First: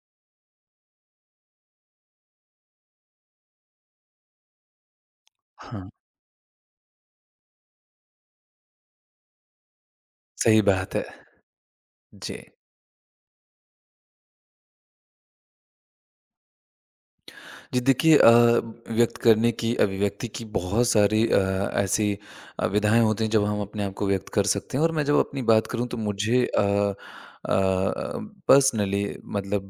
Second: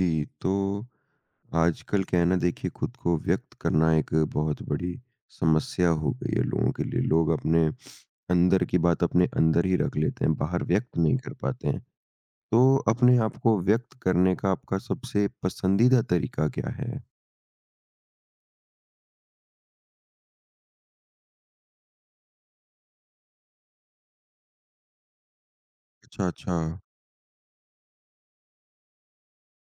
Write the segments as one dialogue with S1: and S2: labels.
S1: जी, तो आजकल क्या है ना देखिए खुद को व्यक्त करना एक बहुत बड़ी समस्या
S2: हाँ,
S1: हो गई है लोगों के लिए। लोग अपने अंदर की बात अपने अंदर ही रख लेते हैं,
S2: सही
S1: बाहर
S2: बात
S1: व्यक्त
S2: है।
S1: नहीं कर पाते हैं।
S2: जी।
S1: तो अपने आप को व्यक्त करने का आपका सबसे पसंदीदा तरीका क्या है?
S2: जी देखिए व्यक्त करने की अभिव्यक्ति की बहुत सारी ऐसी विधाएँ होती हैं जब हम अपने आप को व्यक्त कर सकते हैं, और मैं जब अपनी बात करूँ तो
S1: अच्छा,
S2: मुझे
S1: अच्छा।
S2: अ, पर्सनली मतलब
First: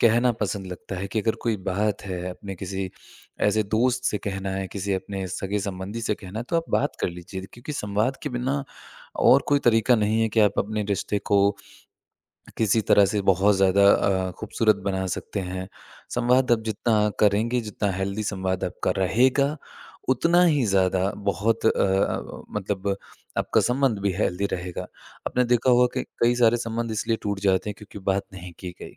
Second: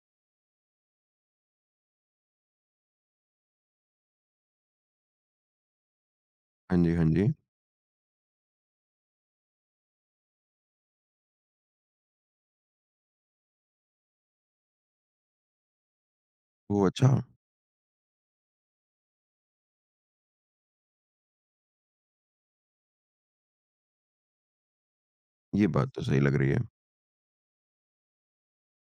S2: कहना पसंद लगता है कि अगर कोई बात है, अपने किसी ऐसे दोस्त से कहना है, किसी अपने सगे-संबंधी से कहना है, तो आप
S1: हाँ
S2: बात
S1: जी, हाँ
S2: कर
S1: जी।
S2: लीजिए, क्योंकि संवाद के बिना और कोई तरीका नहीं है कि आप अपने रिश्ते को किसी तरह से बहुत ज़्यादा खूबसूरत बना सकते हैं। संवाद आप
S1: ओह!
S2: जितना
S1: अच्छा,
S2: करेंगे, जितना हेल्दी संवाद आपका रहेगा, उतना ही ज़्यादा बहुत मतलब आपका संबंध भी हेल्दी रहेगा। आपने
S1: ये
S2: देखा होगा
S1: बात तो
S2: कि
S1: सही लग
S2: कई
S1: रही
S2: सारे
S1: है।
S2: संबंध इसलिए टूट जाते हैं क्योंकि बात नहीं की गई।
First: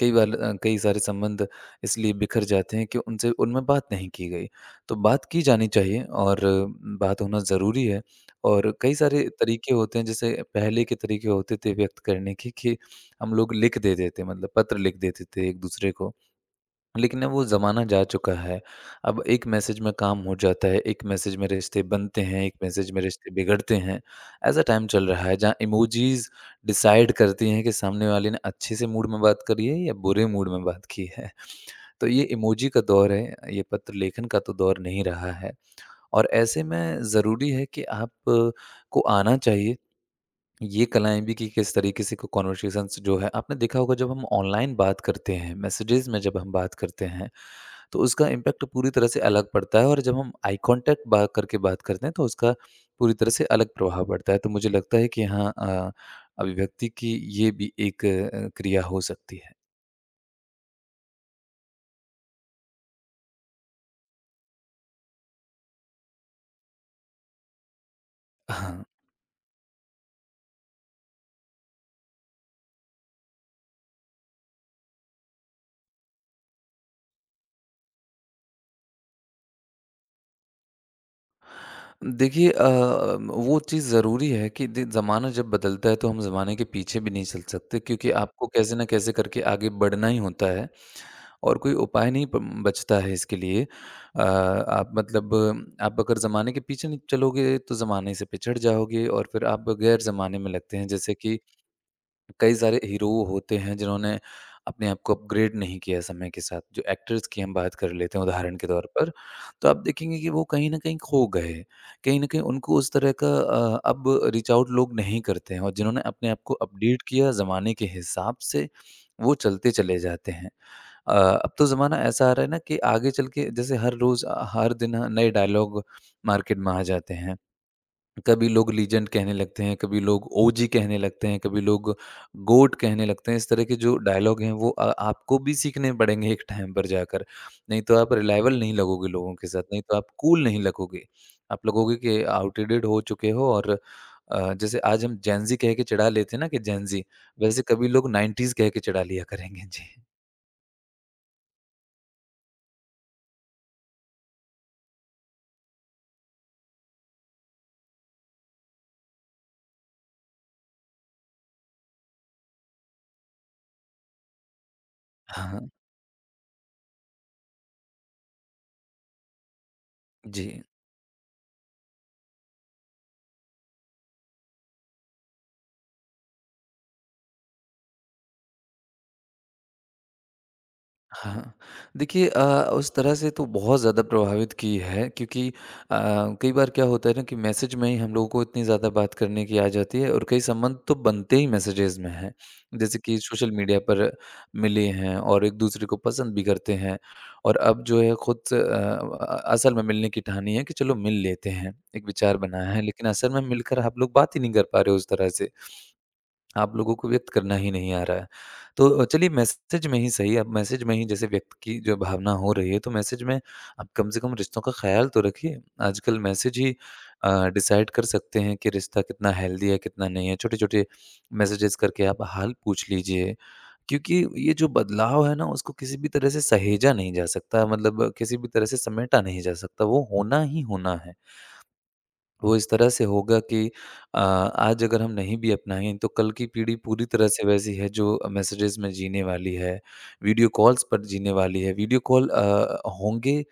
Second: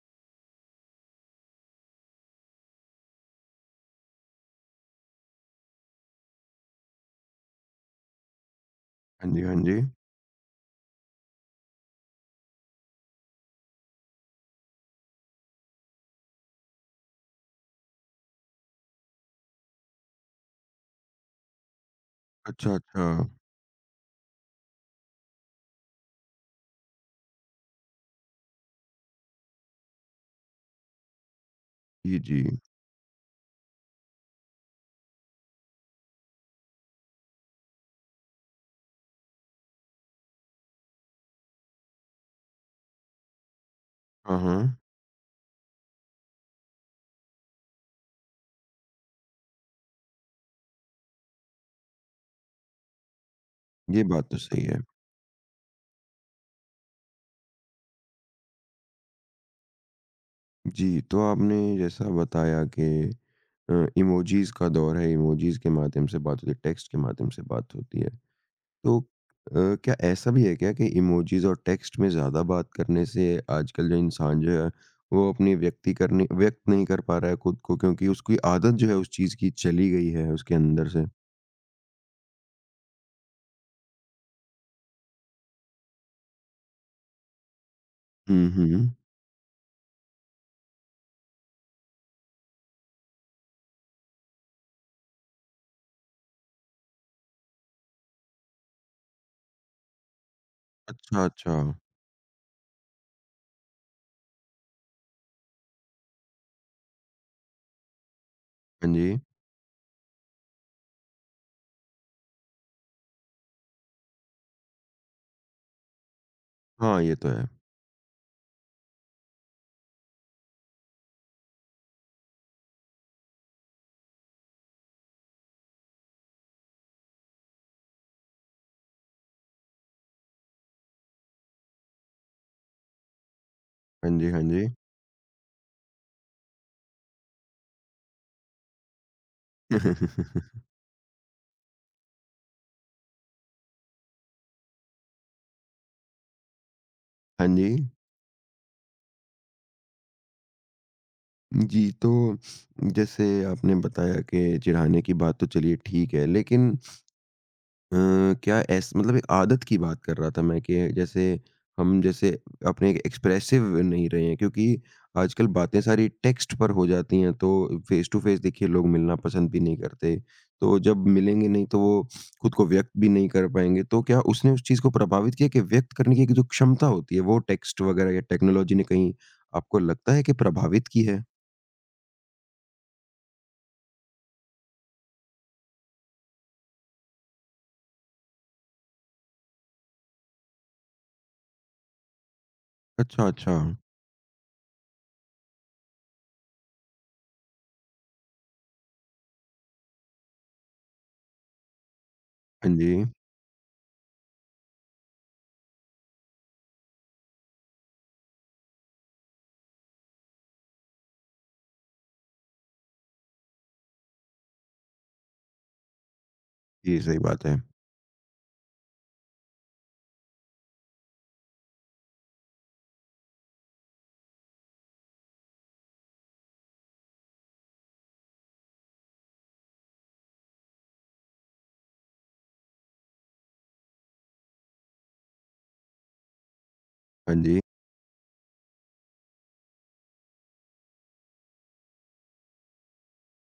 S2: कई बार कई सारे संबंध इसलिए बिखर जाते हैं कि उनसे उनमें बात नहीं की गई। तो बात की जानी चाहिए, और बात होना ज़रूरी है, और कई सारे
S1: हाँ जी, हाँ
S2: तरीके
S1: जी।
S2: होते हैं, जैसे पहले के तरीके होते थे व्यक्त करने के कि हम लोग लिख देते थे, मतलब पत्र लिख देते थे एक दूसरे को, लेकिन अब वो ज़माना जा चुका है। अब एक मैसेज में काम हो जाता है, एक मैसेज में रिश्ते बनते हैं, एक
S1: अच्छा,
S2: मैसेज में
S1: अच्छा।
S2: रिश्ते बिगड़ते हैं। ऐसा टाइम चल रहा है जहाँ इमोजीज़ डिसाइड करती हैं कि सामने वाले ने अच्छे से मूड में बात करी है या बुरे मूड में बात की है। तो
S1: जी,
S2: ये
S1: जी।
S2: इमोजी का दौर है, ये पत्र लेखन का तो दौर नहीं रहा है, और ऐसे में ज़रूरी है कि आप को आना चाहिए ये कलाएँ भी कि किस तरीके से को कन्वर्सेशंस जो है, आपने देखा होगा जब हम
S1: हाँ,
S2: ऑनलाइन
S1: हाँ।
S2: बात करते हैं, मैसेजेस में जब हम बात करते हैं, तो उसका इम्पैक्ट पूरी तरह से अलग पड़ता है, और जब हम आई कॉन्टैक्ट बा करके बात करते हैं, तो उसका पूरी तरह से अलग
S1: ये
S2: प्रभाव
S1: बात
S2: पड़ता
S1: तो
S2: है। तो
S1: सही
S2: मुझे
S1: है।
S2: लगता है कि हाँ, अभिव्यक्ति की ये भी एक क्रिया हो सकती है।
S1: जी, तो आपने जैसा बताया कि इमोजीज़ का दौर है, इमोजीज़ के माध्यम से बात होती है, टेक्स्ट के माध्यम से बात होती है।
S2: हाँ,
S1: तो क्या ऐसा भी है क्या कि इमोजीज़ और टेक्स्ट में ज़्यादा बात करने से आजकल जो इंसान जो है, वो अपनी व्यक्त नहीं कर पा रहा है खुद को, क्योंकि उसकी आदत जो है उस चीज़ की चली गई है उसके अंदर से?
S2: देखिए वो चीज़ ज़रूरी है कि दे ज़माना जब बदलता है, तो हम ज़माने के पीछे भी नहीं चल सकते, क्योंकि आपको
S1: हुँ,
S2: कैसे न
S1: हुँ।
S2: कैसे करके आगे बढ़ना ही होता है, और कोई उपाय नहीं प बचता है इसके लिए। आप मतलब आप अगर ज़माने के पीछे नहीं चलोगे तो ज़माने से पिछड़ जाओगे, और फिर आप गैर ज़माने में लगते हैं। जैसे
S1: अच्छा,
S2: कि
S1: अच्छा।
S2: कई सारे हीरो होते हैं जिन्होंने अपने आप को अपग्रेड नहीं किया समय के साथ। जो एक्टर्स की हम बात कर लेते हैं उदाहरण के तौर
S1: हाँ
S2: पर,
S1: जी।
S2: तो आप देखेंगे कि वो कहीं न कहीं खो गए। कहीं न कहीं उनको उस तरह का अब रीच आउट लोग नहीं करते हैं, और जिन्होंने अपने आप को
S1: हाँ,
S2: अपडेट
S1: ये तो
S2: किया
S1: है।
S2: ज़माने के हिसाब से, वो चलते चले जाते हैं। अब तो ज़माना ऐसा आ रहा है ना कि आगे चल के जैसे हर रोज़ हर दिन नए डायलॉग मार्केट में आ जाते हैं। कभी लोग लीजेंड कहने लगते हैं, कभी लोग ओजी कहने लगते हैं, कभी लोग गोट कहने लगते हैं। इस तरह के जो
S1: हाँ जी, हाँ
S2: डायलॉग हैं,
S1: जी।
S2: वो आपको भी सीखने पड़ेंगे एक टाइम पर जाकर, नहीं तो आप रिलायबल नहीं लगोगे लोगों के साथ, नहीं तो आप कूल नहीं लगोगे, आप लगोगे कि आउटडेटेड हो चुके हो, और जैसे आज हम जैनजी कह के चिढ़ा लेते हैं ना कि जैनजी,
S1: हाँ
S2: वैसे
S1: जी।
S2: कभी लोग नाइन्टीज कह के चिढ़ा लिया करेंगे जी।
S1: जी, तो जैसे आपने बताया कि चिढ़ाने की बात तो चलिए ठीक है, लेकिन अ, क्या ऐस मतलब एक आदत की बात कर रहा था मैं कि जैसे हम जैसे अपने एक्सप्रेसिव नहीं रहे हैं क्योंकि आजकल
S2: हाँ
S1: बातें सारी टेक्स्ट पर हो जाती हैं, तो फेस टू फेस देखिए लोग मिलना पसंद भी नहीं करते।
S2: जी।
S1: तो जब मिलेंगे नहीं तो वो खुद को व्यक्त भी नहीं कर पाएंगे। तो क्या उसने उस चीज़ को प्रभावित किया कि व्यक्त करने की एक जो क्षमता होती है वो टेक्स्ट वगैरह या टेक्नोलॉजी ने कहीं आपको लगता है कि प्रभावित की है?
S2: हाँ, देखिए उस तरह से तो बहुत ज़्यादा प्रभावित की है, क्योंकि कई बार क्या होता है ना कि मैसेज में ही हम लोगों को इतनी ज़्यादा बात करने की आ जाती है, और कई संबंध तो बनते ही मैसेजेस में हैं। जैसे कि
S1: अच्छा,
S2: सोशल
S1: अच्छा।
S2: मीडिया पर मिले हैं और एक दूसरे को पसंद भी करते हैं, और अब जो है खुद से असल में मिलने की ठानी है कि चलो मिल लेते हैं, एक विचार बना
S1: हाँ
S2: है,
S1: जी।
S2: लेकिन असल में मिलकर आप लोग बात ही नहीं कर पा रहे हो उस तरह से। आप लोगों को व्यक्त करना ही नहीं आ रहा है। तो चलिए मैसेज में ही सही, अब मैसेज में ही जैसे व्यक्त की जो भावना हो रही है, तो मैसेज में आप कम से कम रिश्तों का ख़्याल तो रखिए। आजकल मैसेज ही
S1: ये सही बात है।
S2: डिसाइड कर सकते हैं कि रिश्ता कितना हेल्दी है, कितना नहीं है। छोटे-छोटे मैसेजेस करके आप हाल पूछ लीजिए, क्योंकि ये जो बदलाव है ना, उसको किसी भी तरह से सहेजा नहीं जा सकता, मतलब किसी भी तरह से समेटा नहीं जा सकता, वो होना ही होना है। वो इस तरह से होगा कि आज अगर हम नहीं भी अपनाएँ तो कल की पीढ़ी पूरी तरह
S1: हाँ
S2: से
S1: जी,
S2: वैसी है जो मैसेजेस में जीने वाली है, वीडियो कॉल्स पर जीने वाली है। वीडियो कॉल होंगे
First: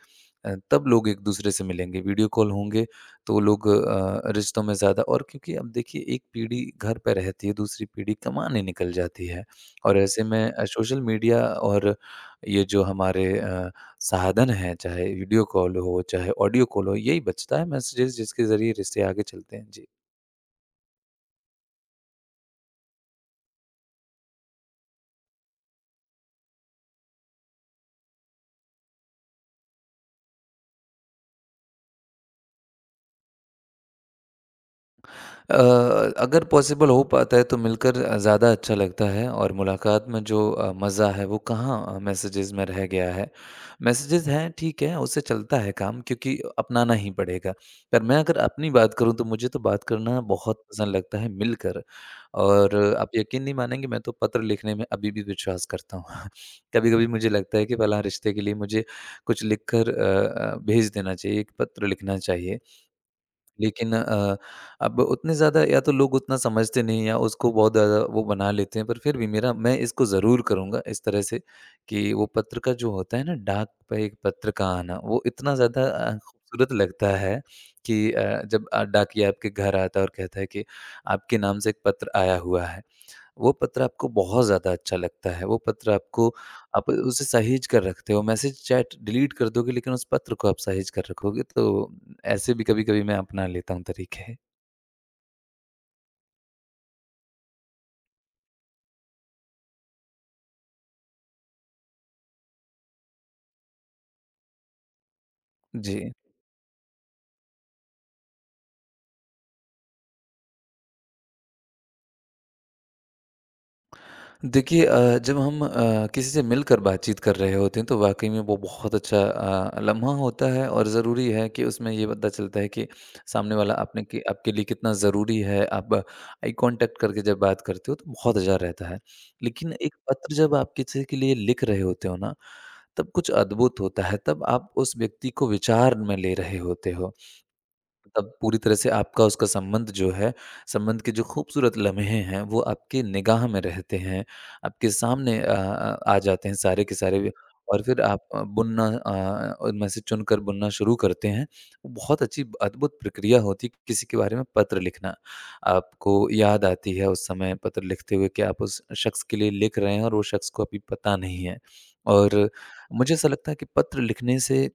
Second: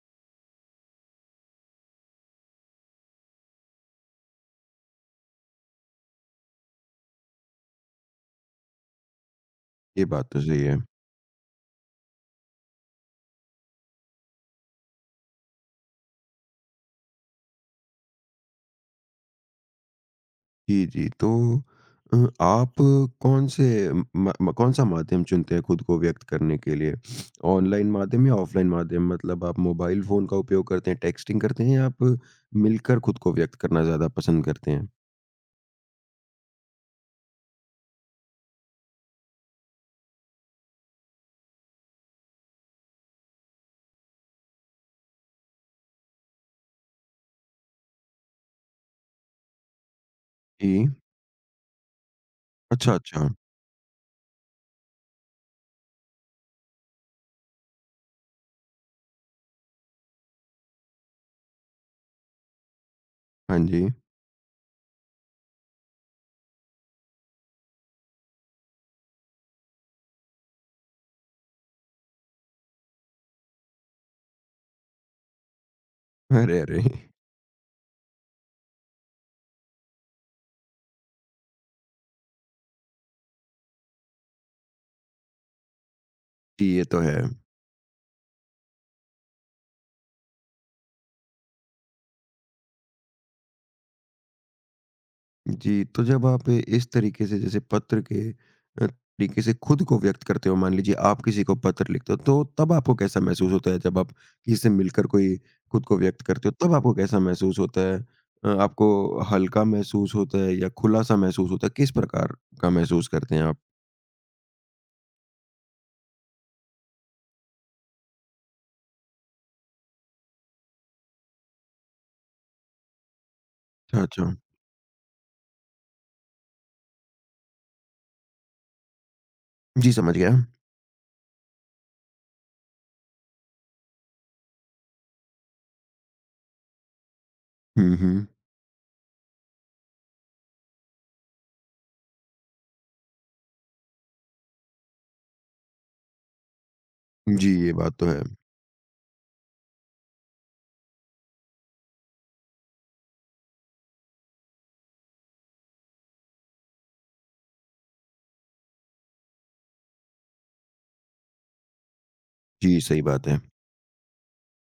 S2: तब लोग एक-दूसरे से मिलेंगे, वीडियो कॉल होंगे, तो लोग रिश्तों में ज़्यादा, और क्योंकि अब देखिए एक पीढ़ी घर पे रहती है, दूसरी पीढ़ी कमाने निकल जाती है, और
S1: ये
S2: ऐसे
S1: बात तो
S2: में
S1: सही है।
S2: सोशल मीडिया और ये जो हमारे साधन है, चाहे वीडियो कॉल हो, चाहे ऑडियो कॉल हो, यही बचता है मैसेजेस जिसके ज़रिए रिश्ते आगे चलते हैं। जी।
S1: जी, जी। तो अ, आप कौन से म म कौन-सा माध्यम चुनते हैं खुद को व्यक्त करने के लिए? ऑनलाइन माध्यम या ऑफ़लाइन माध्यम? मतलब आप मोबाइल फ़ोन का उपयोग करते हैं, टेक्स्टिंग करते हैं या आप मिलकर खुद को व्यक्त करना ज़्यादा पसंद करते हैं?
S2: अ, अगर पॉसिबल हो पाता है तो मिलकर ज़्यादा अच्छा लगता है, और मुलाकात में जो मज़ा है वो कहाँ मैसेजेस में रह गया है। मैसेजेस हैं ठीक है, उससे चलता है काम क्योंकि अपनाना ही पड़ेगा। पर मैं अगर अपनी बात करूँ तो मुझे तो बात करना बहुत
S1: जी।
S2: पसंद लगता है मिलकर, और
S1: अच्छा,
S2: आप
S1: अच्छा।
S2: यकीन नहीं मानेंगे मैं तो पत्र लिखने में अभी भी विश्वास करता हूँ। कभी-कभी मुझे लगता है कि फ़लाँ रिश्ते के लिए मुझे कुछ लिखकर भेज देना चाहिए, एक पत्र लिखना चाहिए।
S1: हाँ जी।
S2: लेकिन अब उतने ज़्यादा या तो लोग उतना समझते नहीं, या उसको बहुत ज़्यादा वो बना लेते हैं, पर फिर भी मेरा मैं इसको ज़रूर करूँगा इस तरह से कि वो पत्र का जो होता है ना, डाक पे एक पत्र का आना, वो इतना ज़्यादा
S1: अरे,
S2: खूबसूरत
S1: अरे!
S2: लगता है कि जब डाकिया आपके घर आता है और कहता है कि आपके नाम से एक पत्र आया हुआ है। वो पत्र आपको बहुत ज़्यादा अच्छा लगता है, वो पत्र आपको,
S1: जी, ये
S2: आप
S1: तो है।
S2: उसे सहेज कर रखते हो, मैसेज चैट डिलीट कर दोगे लेकिन उस पत्र को आप सहेज कर रखोगे, तो ऐसे भी कभी-कभी मैं अपना लेता हूँ तरीके।
S1: जी, तो जब आप इस तरीके से, जैसे पत्र के तरीके से खुद को व्यक्त करते हो, मान लीजिए आप किसी को पत्र लिखते हो, तो तब आपको कैसा महसूस होता है? जब आप किसी से मिलकर कोई खुद को
S2: जी।
S1: व्यक्त करते हो, तब आपको कैसा महसूस होता है? आपको हल्का महसूस होता है या खुला-सा महसूस होता है? किस प्रकार का महसूस करते हैं आप?
S2: देखिए जब हम किसी से मिलकर बातचीत कर रहे होते हैं तो वाकई में वो बहुत अच्छा लम्हा होता है, और ज़रूरी है कि उसमें ये पता चलता है कि सामने वाला
S1: अच्छा,
S2: आपने कि
S1: अच्छा।
S2: आपके लिए कितना ज़रूरी है, आप आई कांटेक्ट करके जब बात करते हो तो बहुत अच्छा रहता है। लेकिन
S1: जी,
S2: एक
S1: समझ गया।
S2: पत्र जब आप किसी के लिए लिख रहे होते हो ना, तब कुछ अद्भुत होता है, तब आप उस व्यक्ति को विचार में ले रहे होते हो।
S1: हुँ, हुँ।
S2: तब पूरी तरह से आपका उसका संबंध जो है, संबंध के जो खूबसूरत लम्हे हैं, वो आपकी निगाह में रहते हैं, आपके सामने आ जाते हैं सारे के सारे,
S1: जी, ये
S2: और
S1: बात
S2: फिर
S1: तो
S2: आप
S1: है।
S2: उनमें से चुनकर बुनना शुरू करते हैं। वो बहुत अच्छी अद्भुत प्रक्रिया होती है किसी के बारे में पत्र लिखना। आपको याद आती है उस समय पत्र लिखते हुए कि आप उस शख्स के लिए लिख रहे हैं और वो शख्स को अभी पता नहीं है। और
S1: जी, सही
S2: मुझे
S1: बात
S2: ऐसा
S1: है।
S2: लगता है कि पत्र लिखने से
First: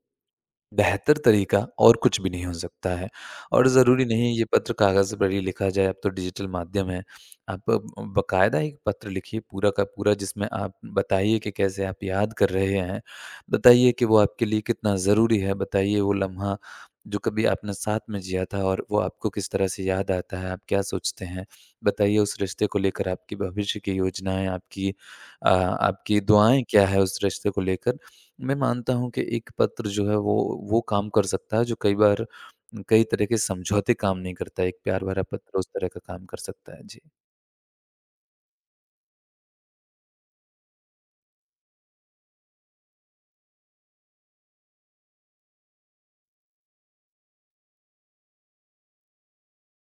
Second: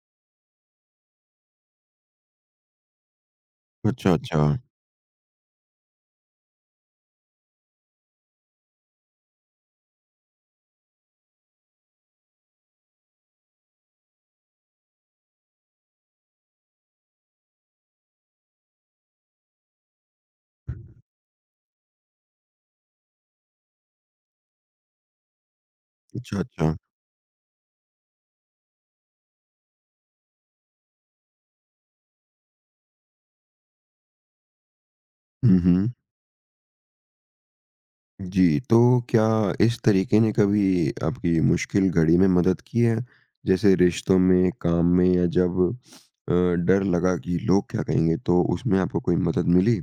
S2: बेहतर तरीका और कुछ भी नहीं हो सकता है, और ज़रूरी
S1: अच्छा,
S2: नहीं
S1: अच्छा।
S2: ये पत्र कागज़ पर ही लिखा जाए, अब तो डिजिटल माध्यम है। आप बाकायदा एक पत्र लिखिए पूरा का पूरा जिसमें आप बताइए कि कैसे आप याद कर रहे हैं, बताइए कि वो आपके लिए कितना ज़रूरी है, बताइए वो लम्हा जो कभी आपने साथ में जिया था और वो आपको किस तरह से याद आता है, आप क्या सोचते हैं? बताइए उस रिश्ते को लेकर आपकी भविष्य की योजनाएँ, आपकी
S1: अच्छा,
S2: दुआएँ
S1: अच्छा।
S2: क्या है उस रिश्ते को लेकर? मैं मानता हूँ कि एक पत्र जो है वो काम कर सकता है जो कई बार कई तरह के समझौते काम नहीं करता है। एक प्यार भरा पत्र
S1: हुँ,
S2: उस तरह
S1: हुँ।
S2: का काम कर सकता है। जी।
S1: जी, तो क्या इस तरीके ने कभी आपकी मुश्किल घड़ी में मदद की है? जैसे रिश्तों में, काम में, या जब अ, डर लगा कि लोग क्या कहेंगे, तो उसमें आपको कोई मदद मिली?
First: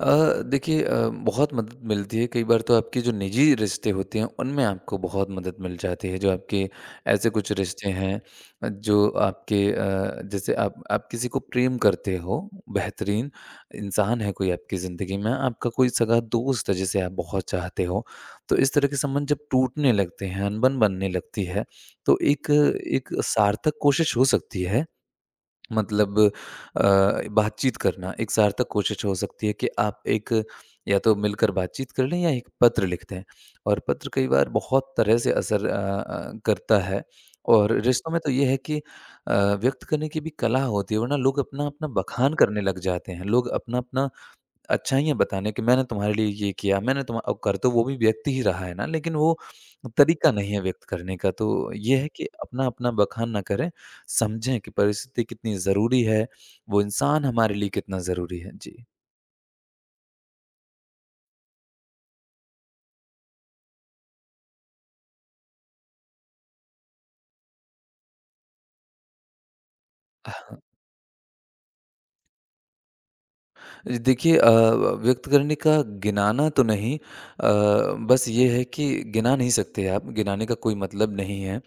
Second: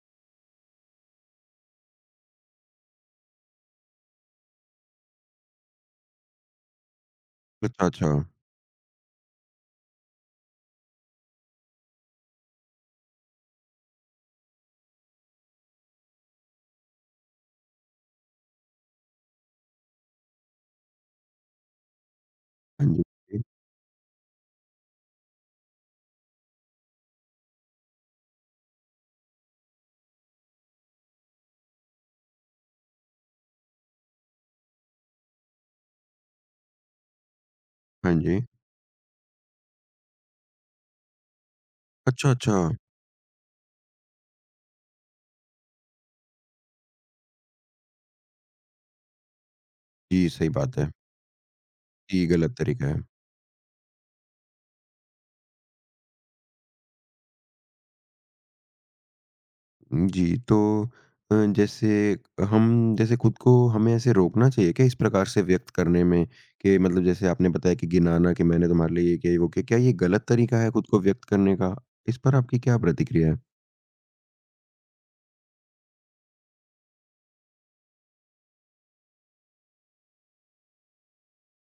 S2: देखिए, बहुत मदद मिलती है कई बार। तो आपके जो निजी रिश्ते होते हैं उनमें आपको बहुत मदद मिल जाती है। जो आपके ऐसे कुछ
S1: अच्छा,
S2: रिश्ते
S1: अच्छा।
S2: हैं जो आपके, जैसे आप किसी को प्रेम करते हो, बेहतरीन इंसान है कोई आपकी ज़िंदगी में, आपका कोई सगा दोस्त है जिसे आप बहुत चाहते हो, तो इस तरह के संबंध जब टूटने लगते हैं, अनबन बनने लगती है, तो एक
S1: हाँ जी,
S2: एक
S1: जी।
S2: सार्थक कोशिश हो सकती है। मतलब, बातचीत करना एक सार्थक कोशिश हो सकती है कि आप एक, या तो मिलकर बातचीत कर लें या एक पत्र लिख दें। और पत्र कई बार बहुत तरह से असर करता है। और रिश्तों
S1: हाँ
S2: में तो
S1: जी।
S2: ये है कि व्यक्त करने की भी कला होती है, वरना लोग अपना अपना
S1: अच्छा,
S2: बखान
S1: अच्छा।
S2: करने लग जाते हैं। लोग अपना अपना अच्छाइयाँ बताने कि मैंने तुम्हारे लिए ये किया, मैंने तुम अब कर, तो वो भी व्यक्ति ही रहा है ना, लेकिन वो
S1: जी,
S2: तरीका
S1: सही
S2: नहीं है
S1: बात
S2: व्यक्त
S1: है।
S2: करने का। तो ये है
S1: ये
S2: कि
S1: गलत तरीका
S2: अपना-अपना
S1: है।
S2: बखान ना करें, समझें कि परिस्थिति कितनी ज़रूरी है, वो इंसान हमारे लिए कितना ज़रूरी है। जी।
S1: जी, तो जैसे हम, जैसे खुद को हमें ऐसे रोकना चाहिए क्या इस प्रकार से व्यक्त करने में, कि मतलब जैसे आपने बताया कि गिनाना कि मैंने तुम्हारे लिए ये किया, ये वो किया, क्या ये गलत तरीका है खुद को व्यक्त करने का? इस पर आपकी क्या प्रतिक्रिया है?
S2: जी, देखिए, व्यक्त करने का गिनाना तो नहीं। बस ये है कि गिना नहीं सकते आप, गिनाने का कोई मतलब नहीं है।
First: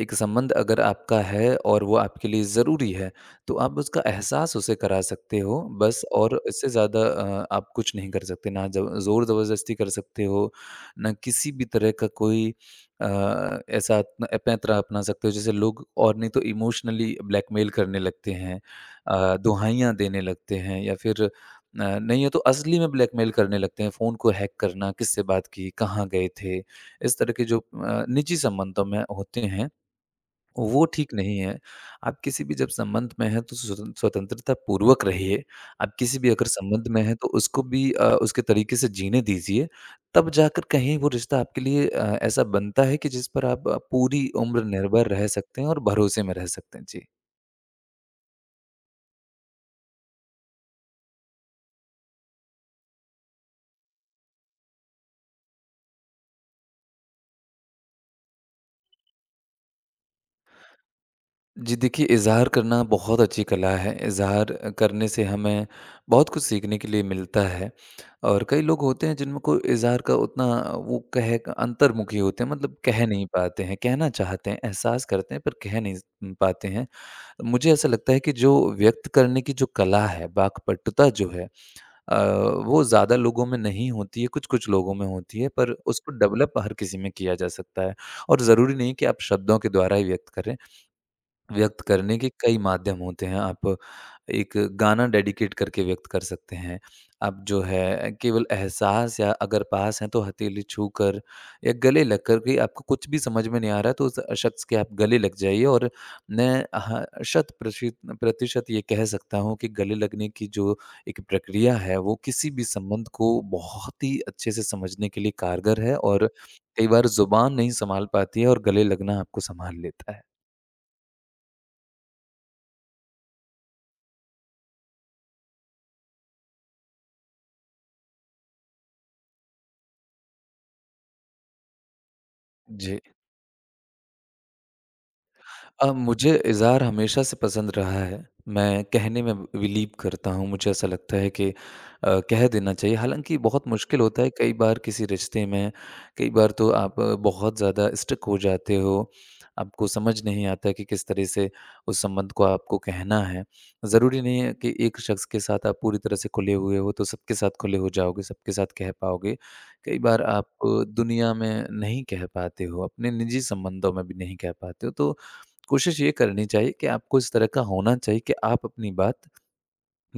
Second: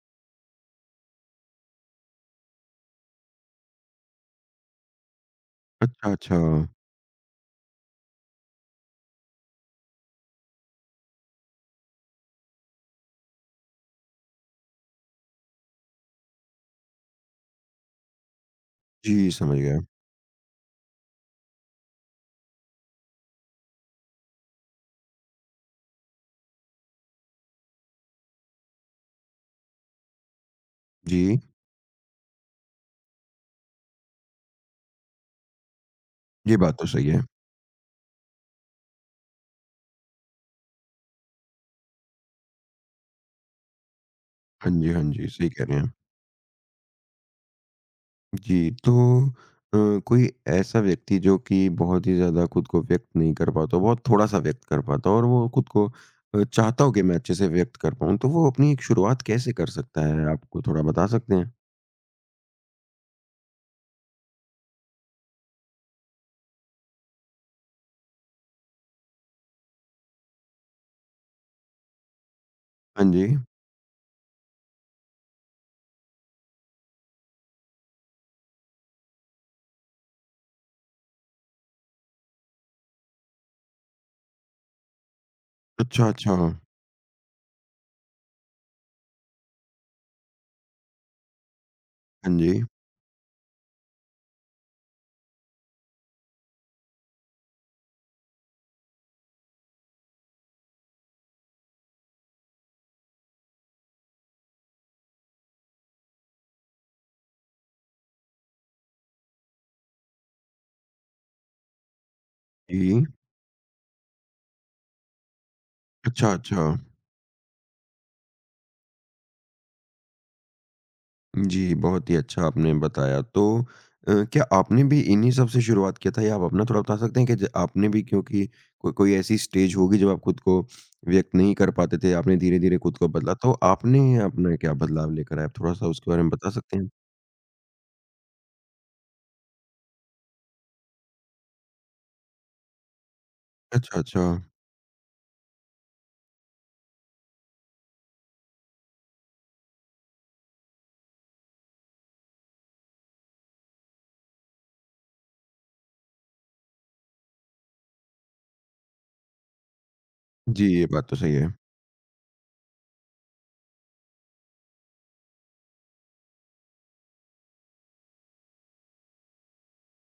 S2: एक संबंध अगर आपका है और वो आपके लिए ज़रूरी है, तो आप उसका एहसास उसे करा सकते हो, बस।
S1: अच्छा, अच्छा।
S2: और इससे ज़्यादा आप कुछ नहीं कर सकते। ना ज़ब ज़ोर ज़बरदस्ती कर सकते हो, ना किसी भी तरह का कोई ऐसा अपना पैंतरा अपना सकते हो, जैसे लोग, और नहीं तो इमोशनली ब्लैकमेल करने लगते हैं,
S1: जी, समझ गया।
S2: दुहाइयाँ देने लगते हैं, या फिर नहीं, ये तो असली में ब्लैकमेल करने लगते हैं, फ़ोन को हैक करना, किससे बात की, कहाँ गए थे, इस तरह के जो निजी संबंधों में होते हैं, वो ठीक नहीं
S1: जी,
S2: है। आप किसी भी जब संबंध में हैं, तो स्वतन स्वतंत्रता पूर्वक रहिए। आप किसी भी अगर
S1: ये बात तो
S2: संबंध में
S1: सही
S2: हैं,
S1: है।
S2: तो उसको भी उसके तरीके से जीने दीजिए। तब जाकर कहीं वो रिश्ता आपके लिए ऐसा बनता है कि जिस पर आप पूरी उम्र
S1: हाँ जी, हाँ
S2: निर्भर
S1: जी,
S2: रह
S1: सही
S2: सकते
S1: कह
S2: हैं
S1: रहे
S2: और
S1: हैं आप।
S2: भरोसे में रह सकते हैं। जी।
S1: जी, तो अ, कोई ऐसा व्यक्ति जो कि बहुत ही ज़्यादा खुद को व्यक्त नहीं कर पाता हो, बहुत थोड़ा-सा व्यक्त कर पाता हो और वो खुद को चाहता हो कि मैं अच्छे से व्यक्त कर पाऊँ, तो वो अपनी एक शुरुआत कैसे कर सकता है? आपको थोड़ा बता सकते हैं?
S2: जी, देखिए, इज़हार करना बहुत अच्छी कला है। इज़हार करने से हमें बहुत कुछ सीखने के लिए मिलता है। और कई लोग होते हैं जिनको इज़हार का उतना, वो कह अंतर्मुखी होते हैं, मतलब कह
S1: हाँ
S2: नहीं
S1: जी।
S2: पाते हैं, कहना चाहते हैं, एहसास करते हैं पर कह नहीं स पाते हैं। मुझे ऐसा लगता है कि जो व्यक्त करने की जो कला है, वाक्पटुता जो है, अ, वो ज़्यादा लोगों में नहीं होती है, कुछ-कुछ लोगों में होती है, पर
S1: अच्छा,
S2: उसको
S1: अच्छा।
S2: डेवलप हर किसी में किया जा सकता है। और ज़रूरी नहीं कि आप शब्दों के द्वारा ही व्यक्त करें। व्यक्त करने के
S1: हाँ जी।
S2: कई माध्यम होते हैं। आप एक गाना डेडिकेट करके व्यक्त कर सकते हैं। आप जो है केवल एहसास, या अगर पास हैं तो हथेली छूकर या गले लग कर के, आपको कुछ भी समझ में नहीं आ रहा है तो उस शख्स के आप गले लग जाइए। और मैं ह शत प्रशित प्रतिशत ये कह सकता हूँ कि गले लगने की जो एक प्रक्रिया है, वो किसी भी
S1: जी।
S2: संबंध को बहुत ही अच्छे से समझने के लिए कारगर है। और
S1: अच्छा, अच्छा।
S2: कई बार ज़ुबान नहीं सँभाल पाती है और गले लगना आपको सँभाल लेता है।
S1: जी, बहुत ही अच्छा आपने बताया। तो क्या आपने भी इन्हीं सब से शुरुआत किया था या आप अपना थोड़ा बता सकते हैं, कि ज आपने भी, क्योंकि को कोई ऐसी स्टेज होगी जब आप खुद को व्यक्त नहीं कर पाते थे, आपने धीरे-धीरे खुद
S2: जी।
S1: को बदला, तो आपने अपना क्या बदलाव लेकर आए? आप थोड़ा-सा उसके बारे में
S2: मुझे
S1: बता सकते
S2: इज़हार
S1: हैं?
S2: हमेशा से पसंद रहा है। मैं कहने में बिलीव करता हूँ, मुझे ऐसा लगता है कि कह देना चाहिए। हालाँकि बहुत
S1: अच्छा,
S2: मुश्किल होता
S1: अच्छा।
S2: है कई बार किसी रिश्ते में, कई बार तो आप बहुत ज़्यादा स्टक हो जाते हो। आपको समझ नहीं आता कि किस तरह से उस संबंध को आपको कहना है। ज़रूरी नहीं है कि एक शख्स के साथ आप पूरी तरह से खुले हुए हो, तो सबके साथ खुले हो जाओगे, सबके साथ कह पाओगे। कई बार आप
S1: जी, ये बात तो सही
S2: दुनिया
S1: है।
S2: में नहीं कह पाते हो, अपने निजी संबंधों में भी नहीं कह पाते हो, तो कोशिश ये करनी चाहिए कि आपको इस तरह का होना चाहिए कि आप अपनी बात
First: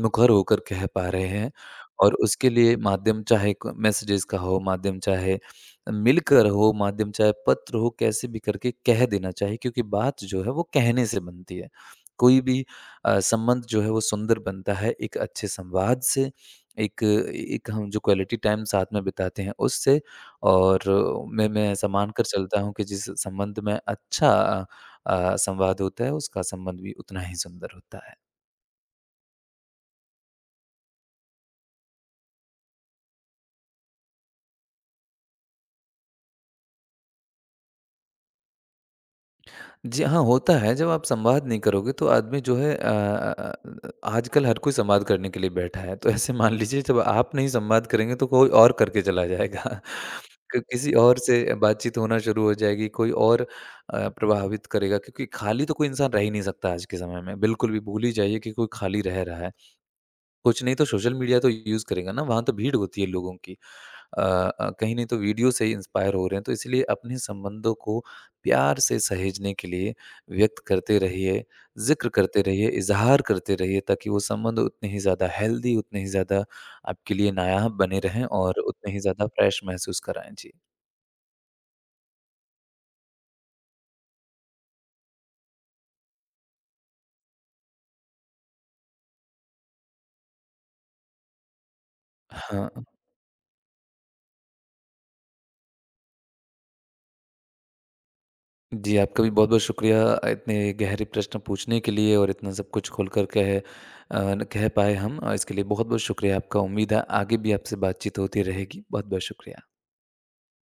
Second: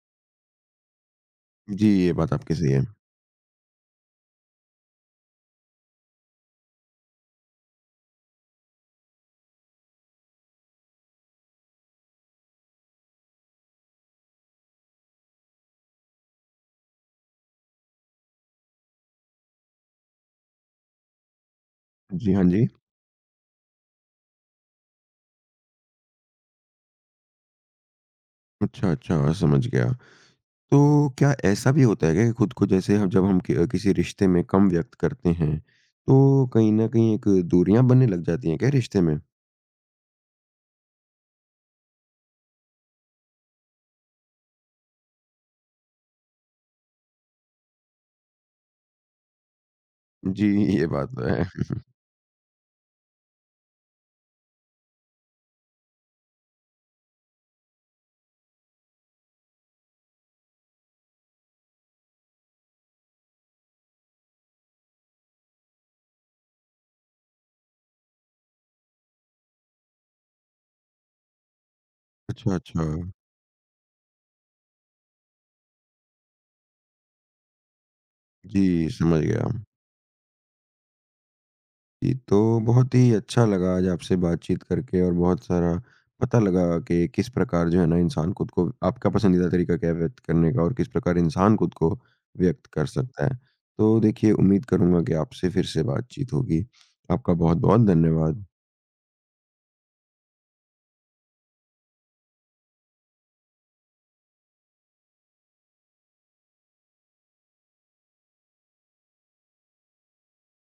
S2: मुखर होकर कह पा रहे हैं।
S1: जी, ये
S2: और
S1: बात
S2: उसके
S1: आपकी सही
S2: लिए
S1: है।
S2: माध्यम चाहे क मैसेजेस का हो, माध्यम चाहे मिलकर हो, माध्यम चाहे पत्र हो, कैसे भी करके कह देना चाहिए, क्योंकि बात जो है वो कहने से बनती है। कोई भी संबंध जो है वो सुंदर बनता है एक अच्छे संवाद से, एक एक हम जो क्वालिटी टाइम साथ में बिताते हैं उससे। और मैं ऐसा मानकर
S1: जी, हाँ
S2: चलता
S1: जी।
S2: हूँ कि जिस संबंध में अच्छा संवाद होता है उसका संबंध भी उतना ही सुंदर होता है।
S1: अच्छा, अच्छा, समझ गया। तो क्या ऐसा भी होता है क्या कि खुद को, जैसे हम जब हम किसी रिश्ते में कम व्यक्त करते हैं, तो कहीं ना कहीं एक दूरियां बनने लग जाती हैं क्या रिश्ते में?
S2: जी हाँ, होता है। जब आप संवाद नहीं करोगे तो आदमी जो है, आजकल हर कोई संवाद करने के लिए बैठा है। तो ऐसे मान लीजिए, जब आप नहीं संवाद करेंगे तो कोई और करके चला जाएगा।
S1: जी,
S2: क
S1: ये
S2: किसी
S1: बात
S2: और
S1: तो है।
S2: से बातचीत होना शुरू हो जाएगी, कोई और प्रभावित करेगा, क्योंकि खाली तो कोई इंसान रह ही नहीं सकता आज के समय में। बिल्कुल भी भूल ही जाइए कि कोई खाली रह रहा है। कुछ नहीं तो सोशल मीडिया तो यूज़ करेगा ना, वहाँ तो भीड़ होती है लोगों की। अ कहीं नहीं तो वीडियो से ही इंस्पायर हो रहे हैं, तो इसलिए अपने संबंधों को प्यार से सहेजने के लिए व्यक्त करते रहिए, ज़िक्र करते
S1: अच्छा,
S2: रहिए,
S1: अच्छा।
S2: इज़हार करते रहिए, ताकि वो संबंध उतने ही ज़्यादा हेल्दी, उतने ही ज़्यादा आपके लिए नायाब बने रहें, और
S1: जी,
S2: उतने ही
S1: समझ
S2: ज़्यादा
S1: गया।
S2: फ्रेश महसूस कराएँ। जी।
S1: जी, तो बहुत ही अच्छा लगा आज आपसे बातचीत करके, और बहुत सारा पता लगा कि किस प्रकार जो है ना इंसान खुद को, आपका पसंदीदा तरीका क्या है व्यक्त करने का, और किस प्रकार इंसान खुद को व्यक्त
S2: हाँ।
S1: कर सकता है। तो देखिए, उम्मीद करूंगा कि आपसे फिर से बातचीत होगी। आपका बहुत बहुत धन्यवाद।
S2: जी, आपका भी बहुत-बहुत शुक्रिया, इतने गहरे प्रश्न पूछने के लिए और इतना सब कुछ खोल कर कह अ, न कह पाए हम। इसके लिए बहुत-बहुत शुक्रिया आपका। उम्मीद है आगे भी आपसे बातचीत होती रहेगी। बहुत-बहुत शुक्रिया।